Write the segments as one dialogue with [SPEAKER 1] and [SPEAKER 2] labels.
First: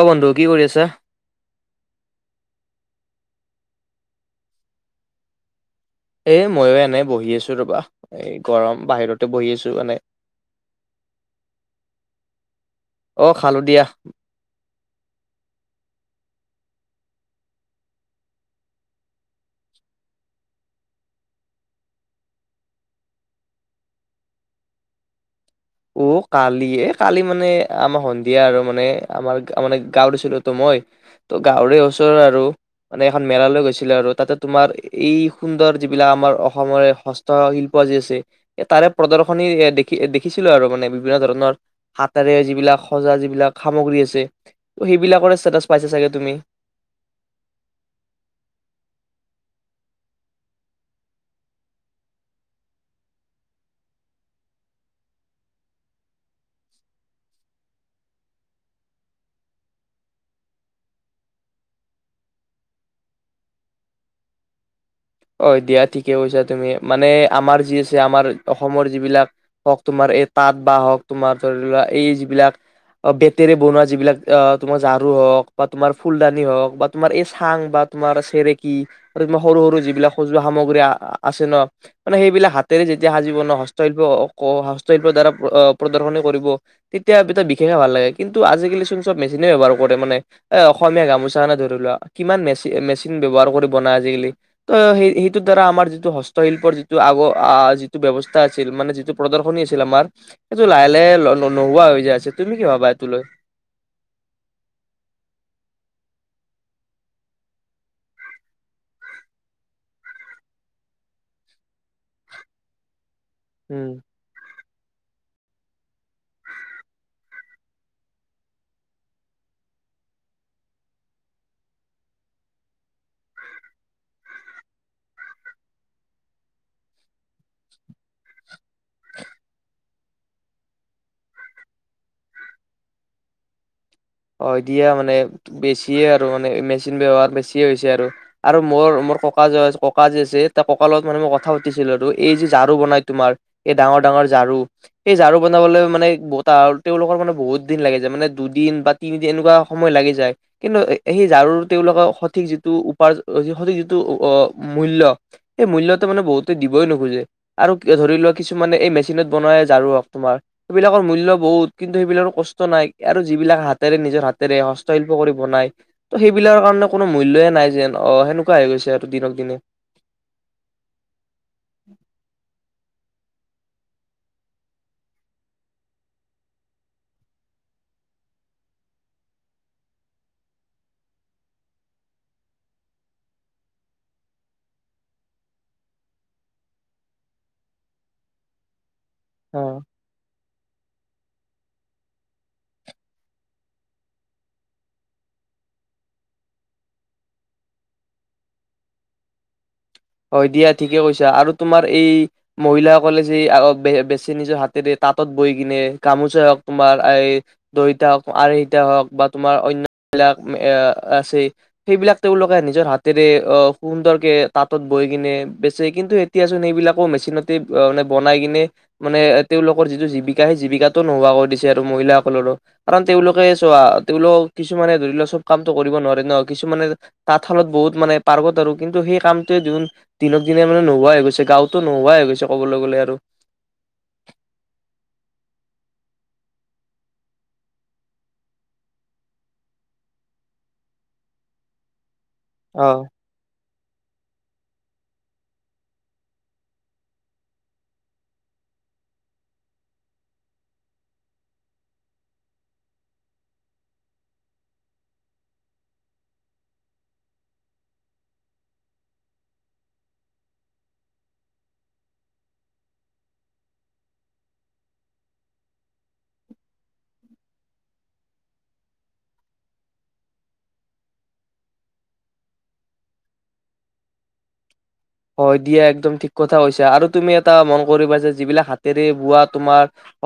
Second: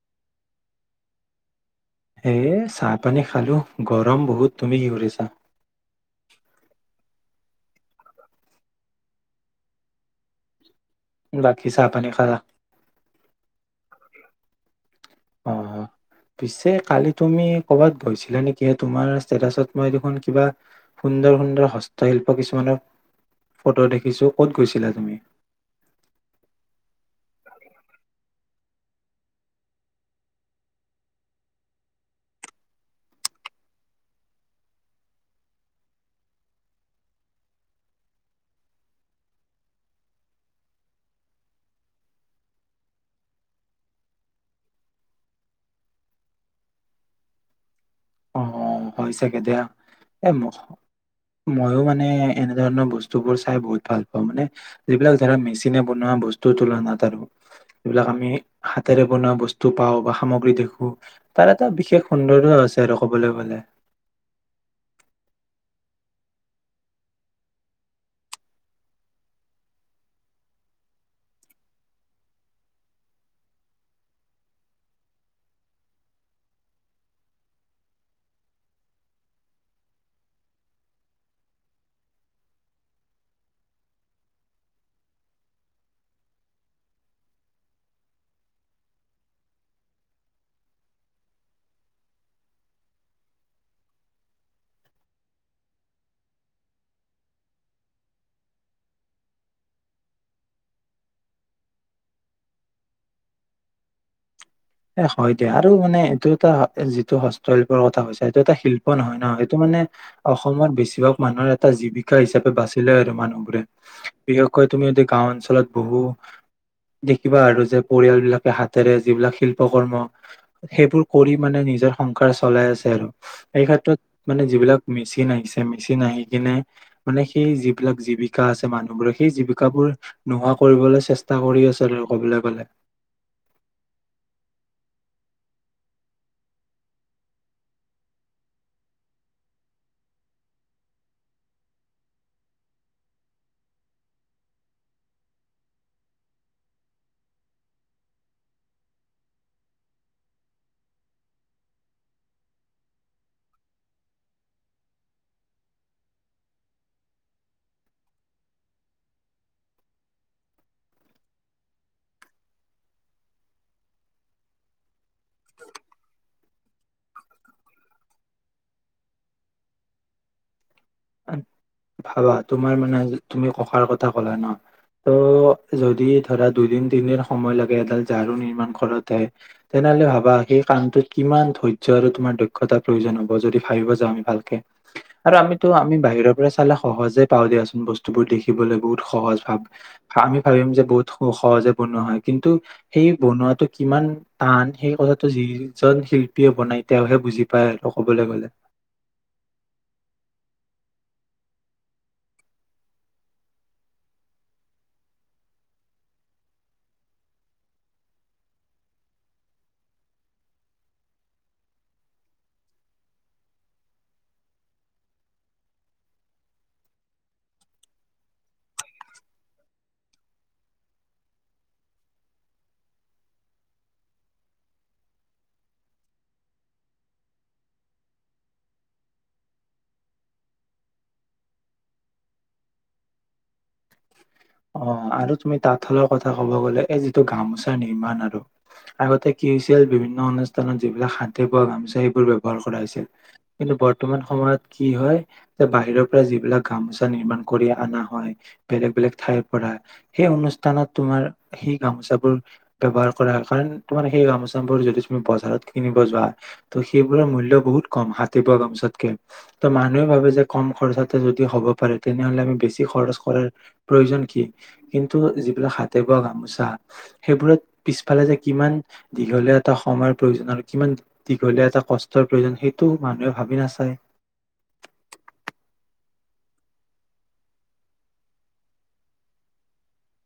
[SPEAKER 1] অ বন্ধু কি কৰি আছা?
[SPEAKER 2] এ চাহ, পানী খালোঁ, গৰম বহুত তুমি কি কৰিছা?
[SPEAKER 1] এ ময়ো এনে বহি আছো ৰ'বা, এই গৰম বাহিৰতে বহি আছোঁ মানে।
[SPEAKER 2] বাকী চাহ, পানী খালা?
[SPEAKER 1] অ', খালোঁ দিয়া।
[SPEAKER 2] অ পিছে কালি তুমি কৰ'বাত গৈছিলা নেকি তোমাৰ ষ্টেটাচত মই দেখোন কিবা সুন্দৰ সুন্দৰ হস্তশিল্প কিছুমানৰ ফটো দেখিছো ক'ত গৈছিলা তুমি।
[SPEAKER 1] অ কালি এ কালি মানে আমাৰ সন্ধিয়া আৰু মানে আমাৰ মানে গাঁৱতছিলো ত মই ত' গাঁৱৰে ওচৰ আৰু মানে এখন মেলালৈ গৈছিলো আৰু তাতে তোমাৰ এই সুন্দৰ যিবিলাক আমাৰ অসমৰে হস্ত শিল্প যি আছে তাৰে প্ৰদৰ্শনী দেখি দেখিছিল। আৰু মানে বিভিন্ন ধৰণৰ হাতেৰে যিবিলাক সজা যিবিলাক সামগ্ৰী আছে সেইবিলাকৰে ষ্টেতাচ পাইছে চাগে তুমি।
[SPEAKER 2] অ হয়, চাগে দিয়া। এ, ম-ময়ো মানে এনেধৰণৰ বস্তুবোৰ চাই বহুত ভাল পাওঁ মানে যিবিলাক ধৰা মেচিনে বনোৱা বস্তুৰ তুলনাত আৰু যিবিলাক আমি হাতেৰে বনোৱা বস্তু পাওঁ বা সামগ্ৰী দেখোঁ, তাৰ এটা বিশেষ সৌন্দৰ্য আছে আৰু ক'বলৈ গ'লে।
[SPEAKER 1] অ দিয়া ঠিকে কৈছা তুমি মানে আমাৰ যি আছে আমাৰ অসমৰ যিবিলাক হওঁক তোমাৰ এই তাঁত বাহ হওঁক তোমাৰ ধৰি লোৱা এই যিবিলাক বেতেৰে বনোৱা যিবিলাক আহ তোমাৰ ঝাৰু হওঁক বা তোমাৰ ফুলদানি হওঁক বা তোমাৰ এই চাং বা তোমাৰ চেৰেকী তোমাৰ সৰু সৰু যিবিলাক সজোৱা সামগ্ৰী আছে ন মানে সেইবিলাক হাতেৰে যেতিয়া সাজিব ন হস্তশিল্প হস্তশিল্পৰ দ্বাৰা প্ৰদৰ্শনী কৰিব তেতিয়া এটা বিশেষে ভাল লাগে কিন্তু আজিকালি চোন চব মেচিনেব্যৱহাৰ কৰে মানে এ অসমীয়া গামোচাখনে ধৰি লোৱা কিমান মেচিন মেচিন ব্যৱহাৰ কৰিব না আজিকালি। ত' সেই-সেইটোৰ দ্বাৰা আমাৰ যিটো হস্তশিল্পৰ যিটো আগৰ-আ, যিটো ব্যৱস্থা আছিল মানে যিটো প্ৰদৰ্শনী আছিল, আমাৰ সেইটো লাহে, লাহে লো-নোহোৱা হৈ যায় আছে তুমি কি ভাবা এইটো লৈ?
[SPEAKER 2] এ হয়, দিয়া আৰু মানে এইটো এটা যিটো হস্তশিল্পৰ কথা হৈছে এইটো এটা শিল্প নহয় ন! এটো মানে অসমত বেছিভাগ মানুহৰ এটা জীৱিকা হিচাপে বাচিলে আৰু মানুহ বোলে
[SPEAKER 1] উম।
[SPEAKER 2] [unintelligible] কয় তুমি যদি গাওঁ অঞ্চলত বহু দেখিবা আৰু যে, পৰিয়াল বিলাকে হাতেৰে যিবিলাক শিল পকৰ্ম সেইবোৰ কৰি মানে নিজৰ সংসাৰ চলাই আছে আৰু, এই ক্ষেত্ৰত মানে যিবিলাক মেচিন আহিছে, মেচিন আহি কিনে মানে সেই যিবিলাক জীৱিকা আছ মানুহবোৰে সেই জীৱিকাবোৰ নোহোৱা কৰিবলৈ চেষ্টা কৰি আছে আৰু ক'বলৈ গ'লে।
[SPEAKER 1] অ', দিয়া মানে বেছিয়ে আৰু মানে মেচিন ব্যৱহাৰ বেছিয়ে হৈছে আৰু মোৰ, মোৰ ককা যে, ককা যে, আছে ত' ককা লগত মানে মই কথা পাতিছিলোঁ আৰু এই যে, ঝাৰু বনাই তোমাৰ এই ডাঙৰ, ডাঙৰ ঝাৰু, এই ঝাৰু বনাবলৈ মানে [unintelligible] তেওঁলোকৰ মানে বহুত দিন লাগি যায় মানে দুদিন বা তিনিদিন এনেকুৱা সময় লাগি যায়, কিন্তু সেই ঝাৰুৰ তেওঁলোকৰ সঠিক যিটো উপা সঠিক যিটো অ', মূল্য সেই মূল্যটো মানে বহুতে দিবই নোখোজে, আৰু ধৰি লোৱা কিছুমানে এই মেচিনত বনোৱা ঝাৰু হওঁক তোমাৰ সেইবিলাকৰ মূল্য বহুত কিন্তু সেইবিলাকৰ কষ্ট নাই আৰু যিবিলাক হাত- হাতেৰে নিজৰ হাতেৰে হস্তশিল্প কৰি বনাই ত সেইবিলাক কাৰণে কোনো মূল্যয়ে নাই যেন আহ সেনেকুৱা হৈ গৈছে আৰু দিনক দিনে।
[SPEAKER 2] ভাবা, তোমাৰ মানে তুমি ককাৰ কথা ক'লা ন! ত' যদি ধৰা দুইদিন, তিনদিন সময় লাগে এডাল ঝাৰু নিৰ্মাণ কৰোতে তেনেহ'লে ভাবা সেই কামটোত কিমান ধৈৰ্য্য আৰু তোমাৰ দক্ষতাৰ প্ৰয়োজন হ'ব যদি ভাবিব যাওঁ আমি ভালকে আৰু আমিতো আমি বাহিৰৰ পৰা চালে সহজে পাওঁ দিয়াচোন, বস্তুবোৰ দেখিবলৈ বহুত সহজ ভাৱ
[SPEAKER 1] অ
[SPEAKER 2] আমি ভাবিম যে বহুত সু-সহজে বনোৱা হয়, কিন্তু সেই বনোৱাটো কিমান টান সেই কথাটো যিজন শিল্পীয়ে বনাই তেওঁহে বুজি পাই আৰু ক'বলৈ গ'লে।
[SPEAKER 1] হয় দিয়া ঠিকে কৈছা আৰু তোমাৰ এই মহিলাসকলে যে, বেছি নিজৰ হাতেৰে তাঁতত বৈ কিনে গামোচা হওঁক তোমাৰ, দহিতা হওঁক আহিটা হওঁক বা তোমাৰ অন্য বিলাক এ আছে সেইবিলাক তেওঁলোকে নিজৰ হাতেৰে সুন্দৰকে তাঁত [unintelligible] বৈ কিনে বেচে কিন্তু এতিয়াচোন সেইবিলাকো মেচিনতে মানে বনাই কিনে মানে তেওঁলোকৰ যিটো জীৱিকা সেই জীৱিকাটো নোহোৱা কৰি দিছে আৰু মহিলা সকলৰো, কাৰণ তেওঁলোকে চোৱা, তেওঁলোক কিছুমানে ধৰি লওঁক চব কামটো কৰিব নোৱাৰে ন', কিছুমানে তাঁতশালত বহুত মানে পাৰ্গত আৰু কিন্তু সেই কাম [unintelligible] দিনক দিনে মানে নোহোৱা হৈ গৈছে, গাঁওতো নোহোৱাই হৈ গৈছে ক'বলৈ গ'লে আৰু।
[SPEAKER 2] অ', আৰু তুমি তাঁতশালৰ কথা ক'ব গ'লে এই যিটো গামোচা নিৰ্মাণ আৰু আগতে কি হৈছিল বিভিন্ন অনুষ্ঠানত যিবিলাক হাতে বোৱা গামোচা সেইবোৰ ব্যৱহাৰ [unintelligible] কৰা হৈছিল। কিন্তু বৰ্তমান সময়ত কি হয়, যে বাহিৰৰ পৰা যিবিলাক গামোচা নিৰ্মান কৰি অনা হয়, বেলেগ বেলেগ ঠাই পৰা, সেই অনুষ্ঠানত তোমাৰ সেই গামোচাবোৰ ব্যৱহাৰ কৰা হয় কাৰণ, তোমাৰ সেই গামোচাবোৰ যদি তুমি বজাৰত কিনিব যোৱা ত' সেইবোৰৰ মূল্য বহুত কম হাতে বোৱা গামোচাতকে। ত', মানুহে ভাবে যে কম খৰচাতে যদি হ'ব পাৰে, তেনেহ'লে আমি বেছি খৰচ কৰাৰ প্ৰয়োজন কি কিন্তু যিবিলাক হাতে বোৱা গামোচা সেইবোৰত পিছফালে যে কিমান দীঘলীয়া এটা সময়ৰ প্ৰয়োজন আৰু কিমান দীঘলীয়া এটা কষ্টৰ প্ৰয়োজন সেইটো মানুহে ভাবি নাচায়।
[SPEAKER 1] হয় দিয়া একদম ঠিক কথা হৈছে আৰু তুমি এটা মন কৰিবা যে যিবিলাক হাতেৰে বোৱা তোমাৰ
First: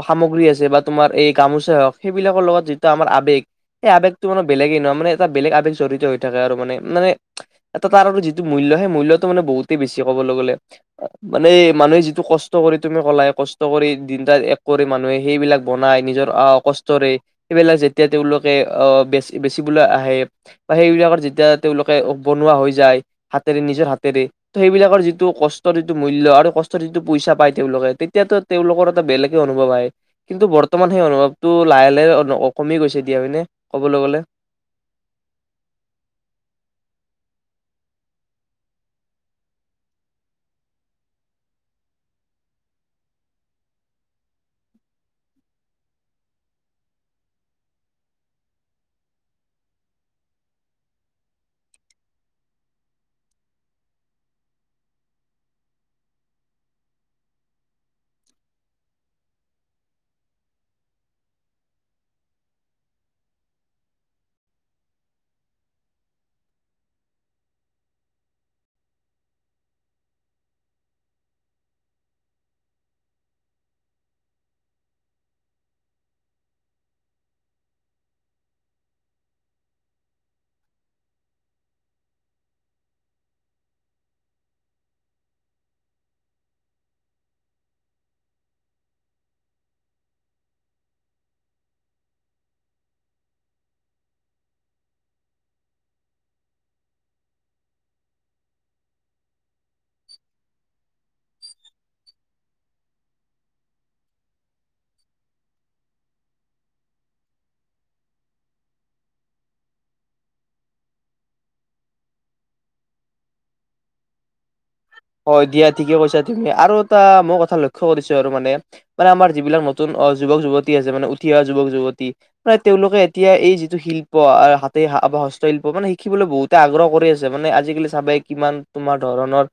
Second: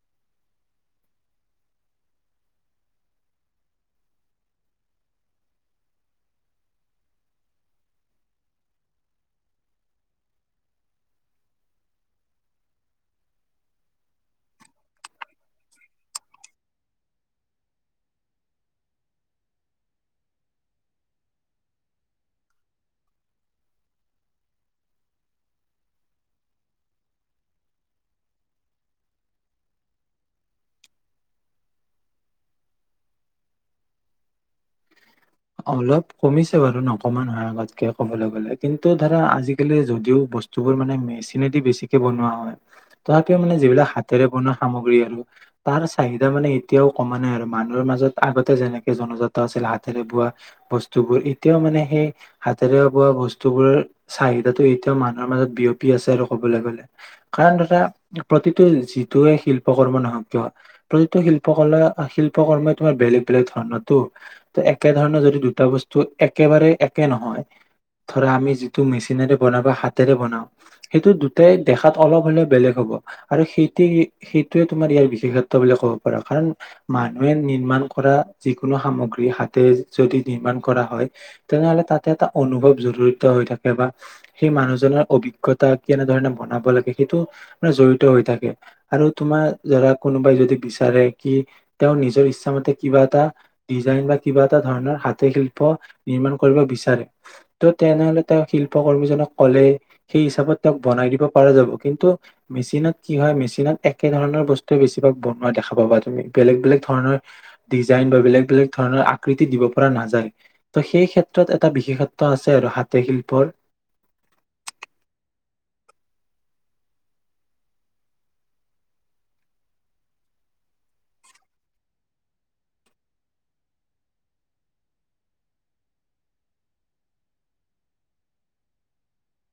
[SPEAKER 1] সামগ্ৰী আছে বা তোমাৰ এই গামোচা হওঁক সেইবিলাকৰ লগত যিটো আমাৰ আৱেগ সেই আৱেগটো মানে বেলেগে নহয় মানে এটা বেলেগ আৱেগ জড়িত হৈ থাকে আৰু মানে মানে এটা তাৰ যিটো মূল্য সেই মূল্যৰটো মানে বহুত। বেছি ক'বলৈ গ'লে মানে মানুহে যিটো কষ্ট কৰি তুমি কলাই কষ্ট কৰি দিনটাত এক কৰি মানুহে সেইবিলাক বনাই নিজৰ আহ কষ্টৰে সেইবিলাক যেতিয়া তেওঁলোকে আহ বেচি বেচিবলৈ আহে বা সেইবিলাকৰ যেতিয়া তেওঁলোকে বনোৱা হৈ যায় হাতেৰে নিজৰ হাতেৰে ত', সেইবিলাকৰ যিটো কষ্টৰ যিটো মূল্য আৰু কষ্টৰ যিটো পইচা পায় তেওঁলোকে, তেতিয়াতো তেওঁলোকৰ এটা বেলেগে অনুভৱ আহে। কিন্তু বৰ্তমান সেই অনুভৱটো লাহে লাহে কমি গৈছে দিয়া মানে, ক'বলৈ গ'লে।
[SPEAKER 2] অলপ কমিছে বাৰু নকমা নহয় আগতকৈ ক'বলৈ গ'লে। কিন্তু ধৰা আজিকালি যদিও বস্তুবোৰ মানে মেচিনেদি বেছিকে বনোৱা হয়, তথাপিও মানে যিবিলাক হাতেৰে বনোৱা সামগ্ৰী আৰু তাৰ চাহিদা মানে এতিয়াও কমা নাই আৰু মানুহৰ মাজত আগতে যেনেকে জনজাত আছিল হাতেৰে বোৱা বস্তুবোৰ এতিয়াও মানে সেই হাতেৰে বোৱা বস্তুবোৰৰ চাহিদাটো এতিয়াও মানুহৰ মাজত বিয়পি আছে আৰু ক'বলৈ গ'লে। কাৰণ ধৰা প্ৰতিটো যিটোয়ে শিল্প কৰ্ম নহওঁক কিয়, প্ৰতিটো শিল্প কলা, শিল্প কৰ্মই তোমাৰ বেলেগ বেলেগ ধৰণৰতো, ত' একে ধৰণৰ য দুটা বস্তু একেবাৰে একে নহয় ধৰা আমি যিটো মেচিনেৰে বন হাতেৰে বনাওঁ সেইটো দুটাই দেখাত অলপ হ'লে বেলেগ হ'ব আৰু সেই সেইটোৱে তোমাৰ ইয়াৰ বিশেষত্ব বুলি ক'ব পাৰা কাৰণ মানুহে নিৰ্মাণ কৰা যিকোনো সামগ্ৰী হাতে যদি নিৰ্মাণ কৰা হয় তেনেহলে তাতে এটা অনুভৱ জড়িত হৈ থাকে বা সেই মানুহজনৰ অভিজ্ঞতা কেনেধৰণে বনাব লাগে সেইটো মানে জড়িত হৈ থাকে আৰু তোমাৰ ধৰা কোনোবাই যদি বিচাৰে কি তেওঁ নিজৰ ইচ্ছামতে কিবা এটা ডিজাইন বা কিবা এটা ধৰণৰ হাতে শিল্প নিৰ্মাণ কৰিব বিচাৰে। ত' তেনেহ'লে তেওঁ শিল্প কৰ্মীজনক ক'লে সেই হিচাপত তেওঁক বনাই দিব পৰা যাব, কিন্তু মেচিনত কি হয় মেচিনত একে ধৰণৰ বস্তুৱে বেছিভাগ বনোৱা দেখা পাবা তুমি, বেলেগ বেলেগ ধৰণৰ ডিজাইন বা বেলেগ বেলেগ ধৰণৰ আকৃতি দিব পৰা নাযায়। ত' সেই ক্ষেত্ৰত এটা বিশেষত্ব আছে আৰু হাতে শিল্পৰ।
[SPEAKER 1] হয় দিয়া ঠিকে কৈছা তুমি আৰু এটা মোৰ কথা লক্ষ্যৰ কৰিছো আৰু মানে, মানে আমাৰ যিবিলাক নতুন অ', যুৱক যুৱতী আছে মানে উঠি অহা যুৱক যুৱতী, মানে তেওঁলোকে এতিয়া এই যিটো শিল্প, হাতে হস্তশিল্প মানে শিকিবলৈ বহুতে আগ্ৰহ কৰি আছে মানে। আজিকালি চাবে কিমান তোমাৰ ধৰণৰ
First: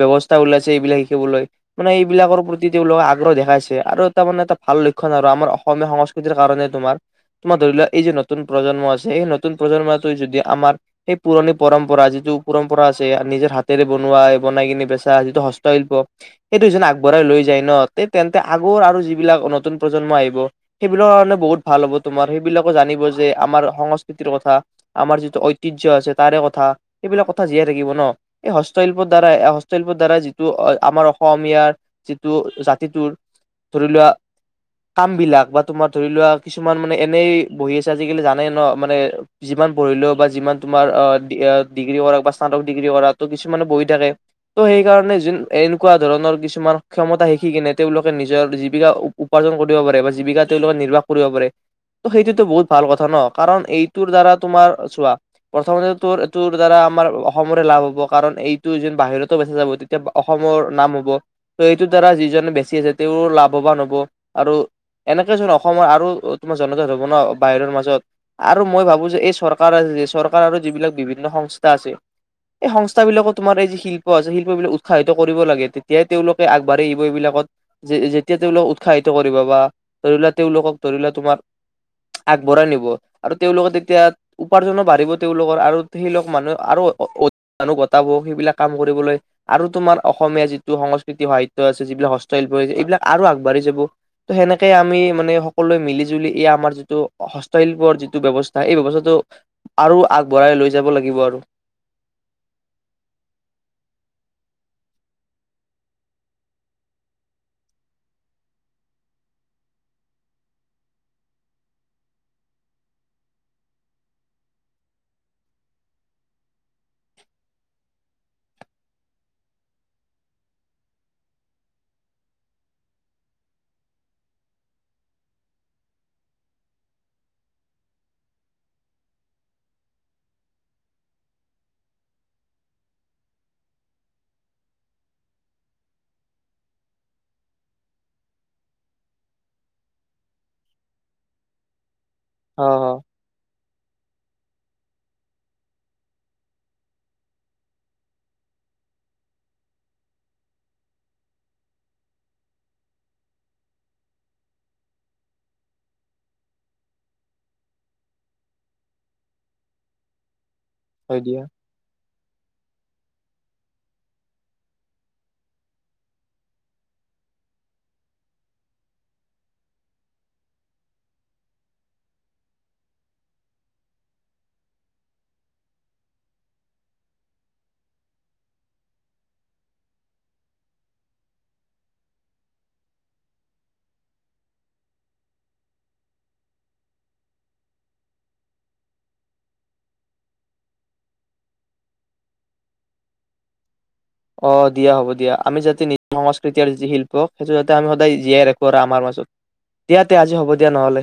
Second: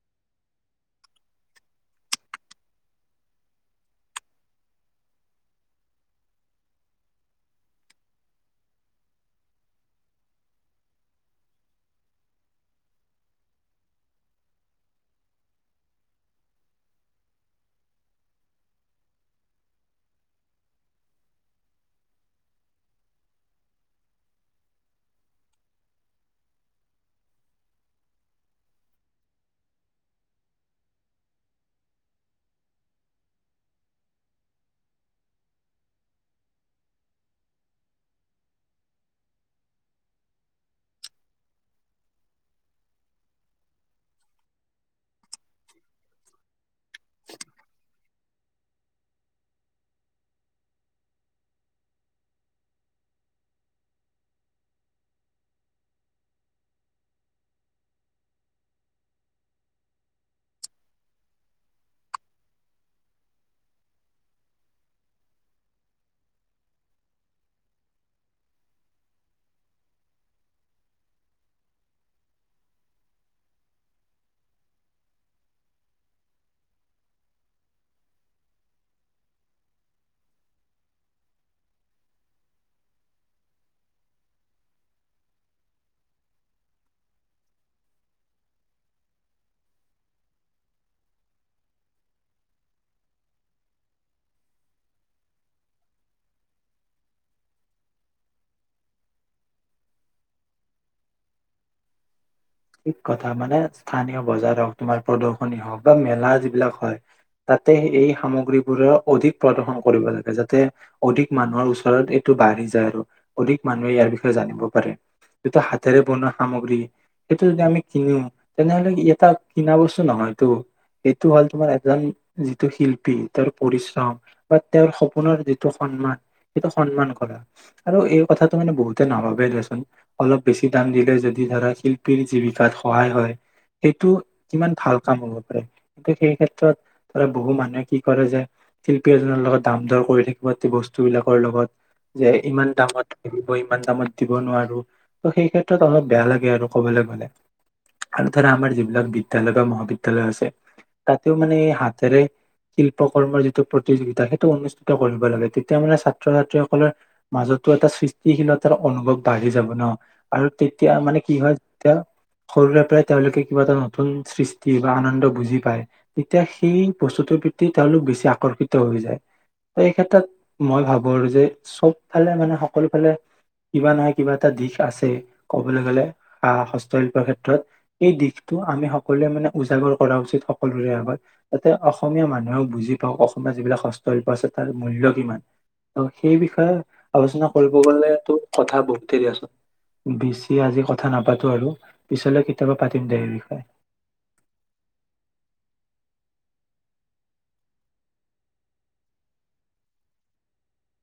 [SPEAKER 1] ব্যৱস্থা ওলাইছে এইবিলাক শিকিবলৈ। মানে এইবিলাকৰ প্ৰতি তেওঁলোকে আগ্ৰহ দেখাইছে আৰু তাৰ মানে এটা ভাল লক্ষণ আৰু আমাৰ অসমীয়া সংস্কৃতিৰ কাৰণে তোমাৰ তোমাৰ ধৰি লোৱা, এই যি নতুন প্ৰজন্ম আছে সেই নতুন প্ৰজন্মটোৱে যদি আমাৰ সেই পুৰণি পৰম্পৰা, যিটো পৰম্পৰা আছে নিজৰ হাতেৰে বনোৱা বনাই কিনে বেচা যিটো হস্তশিল্প, সেইটো [unintelligible] আগবঢ়াই লৈ যায় ন তেন্তে আগৰ আৰু যিবিলাক নতুন প্ৰজন্ম আহিব সেইবিলৰ কাৰণে বহুত ভাল হ'ব। তোমাৰ সেইবিলাকো জানিব যে আমাৰ সংস্কৃতিৰ কথা, আমাৰ যিটো ঐতিয্য আছে তাৰে কথা, সেইবিলাক কথা জীয়াই থাকিব ন', এই হস্তশিল্প দ্বাৰাই, হস্তশিল্পৰ দ্বাৰা যিটো আমাৰ অসমীয়াৰ যিটো জাতিটোৰ, ধৰি লোৱা কাম বিলাক বা তোমাৰ ধৰি লোৱা কিছুমান মানে এনেই বহি আছে আজিকালি জানে ন', মানে যিমান পঢ়িলেও বা যিমান তোমাৰ ডিগ্ৰী কৰা বা স্নাতক ডিগ্ৰী কৰা ত', কিছুমানে বহে ত' সেইকাৰণে য এনেকুৱা ধৰণৰ কিছুমান ক্ষমতা শিকি কিনে তেওঁলোকে নিজৰ জীৱিকা উপাৰ্জন কৰিব পাৰে বা জীৱিকা তেওঁলোকে নিৰ্বাহ কৰিব পাৰে ত সেইটোতো বহুত ভাল কথা ন কাৰণ এইটোৰ দ্বাৰা তোমাৰ চোৱা প্ৰথমতেটোৰ দ্বাৰা আমাৰ অসমৰে লাভ হব কাৰণ এই বাহিৰতো বেচা যাব তেতিয়া অসমৰ নাম হ'ব ত' এইটোৰ দ্বাৰা যিজননে বেচি আছে তেওঁৰ লাভৱান হ'ব আৰু এনেকে চোন অসমৰ আৰু তোমাৰ জনতা ধৱনৰৰ বাহিৰৰ মাজত আৰু মই ভাবো যে এই চৰকাৰ চৰকাৰ আৰু যিবিলাক বিভিন্ন সংস্থা আছে এই সংস্থাবিলাকত তোমাৰ এই যি শিল্প আছে শিল্প বিলাক উৎসাহিত কৰিব লাগে তেতিয়াই তেওঁলোকে আগবাঢ়ি আহিব এইবিলাকত যে যেতিয়া তেওঁলোকক উৎসাহিত কৰিব বা ধৰি লোৱা তেওঁলোকক ধৰি লোৱা তোমাৰ আগবঢ়াই নিব আৰু তেওঁলোকে তেতিয়া উপাৰ্জনো বাঢ়িব তেওঁলোকৰ আৰু সেইলোকক মানুহে আৰু সেইবিলাক কাম কৰিবলৈ আৰু তোমাৰ অসমীয়া যিটো সংস্কৃতি সাহিত্যয় আছে যিবিলাক হস্তশিল্পছে এইবিলাক আৰু আগবাঢ়ি যাব ত' সেনেকে আমি মানে সকলোৱে মিলি জুলি এই আমাৰ যিটো হস্তশিল্পৰ যিটো ব্যৱস্থা এই ব্যৱস্থাটো আৰু আগবঢ়াই লৈ যাব লাগিব আৰু।
[SPEAKER 2] ঠিক কথা মানে স্থানীয় বজাৰ হওক তোমাৰ প্ৰদৰ্শনী হওক বা মেলা যিবিলাক হয় তাতে এই সামগ্ৰীবোৰ অধিক প্ৰদৰ্শন কৰিব লাগে যাতে অধিক মানুহৰ ওচৰত এইটো বাঢ়ি যায় আৰু অধিক মানুহে ইয়াৰ বিষয়ে জানিব পাৰে যটো হাতেৰে বনোৱা সামগ্ৰী। সেইটো যদি আমি কিনোও তেনেহলে এটা কিনা বস্তু নহয়তটো সেইটো হ'ল তোমাৰ এজন যিটো শিল্পী তেওঁৰ পৰিশ্ৰম বা তেওঁৰ সপোনৰ যিটো সন্মান সেইটো সন্মান কৰা আৰু এই কথাটো মানে বহুতে নাভাবে দেচোন অলপ বেছি দাম দিলে যদি ধৰা শিল [unintelligible] জীৱিকাত সহায় হয়। সেইটো কিমান ভাল কাম হ'ব পাৰে কিন্তু সেই ক্ষেত্ৰত ধৰা বহু মানুহে কি কৰে যে শিল্পী এজনৰ লগত দাম দৰ কৰি থাকিব বস্তুবিলাকৰ লগত যে
[SPEAKER 1] অ
[SPEAKER 2] ইমান
[SPEAKER 1] অ
[SPEAKER 2] দামত [unintelligible] ইমান দামত দিব নোৱাৰো, ত' সেই ক্ষেত্ৰত অলপ বেয়া লাগে আৰু। কবলৈ গলে আৰু ধৰা আমাৰ যিবিলাক বিদ্যালয় বা মহাবিদ্যালয় আছে, তাতেওঁ মানে হাতেৰে শিল্প কৰ্মৰ যিটো প্ৰতিযোগিতা, সেইটো অনুষ্ঠিত কৰিব লাগে তেতিয়া মানে ছাত্ৰ ছাত্ৰীসকলৰ মাজতো এটা সৃষ্টিশীলতাৰ অনুভৱ বাঢ়ি যাব ন আৰু তেতিয়া মানে কি হয় সৰুৰে পৰাই তেওঁলোকে কিবা এটা নতুন সৃষ্টি বা আনন্দ বুজি পায়। তেতিয়া সেই বস্তুটোৰ প্ৰতি তেওঁলোক বেছি আকৰ্ষিত হৈ যায়, এই ক্ষেত্ৰত মই ভাবো আৰু যে চবফালে মানে সকলো ফালে কিবা নহয় কিবা এটা দিশ আছে, কবলৈ গলে। আহ! হস্তশিল্পৰ ক্ষেত্ৰত এই দিশটো আমি সকলোৱে মানে উজাগৰ কৰা উচিত, সকলোৰে আগত। যাতে অসমীয়া মানুহেও বুজি পাওঁক অসমীয়া যিবিলাক হস্তশিল্প আছে, তাৰ মূল্য কিমান। ত' সেই বিষয়ে আলোচনা কৰিব গ'লেতো কথা বহুত দেৰি আছে, বেছি আজি কথা নাপাতোঁ আৰু! পিছলৈ কেতিয়াবা পাতিম দে সেই বিষয়ে।
[SPEAKER 1] অ', দিয়া হ'ব দিয়া। আমি যাতে নিজ সংস্কৃতি আৰু যি শিল্প, সেইটো যাতে আমি সদায় জীয়াই ৰাখো আৰু আমাৰ মাজত। দিয়া তে আজি হ'ব দিয়া নহ'লে।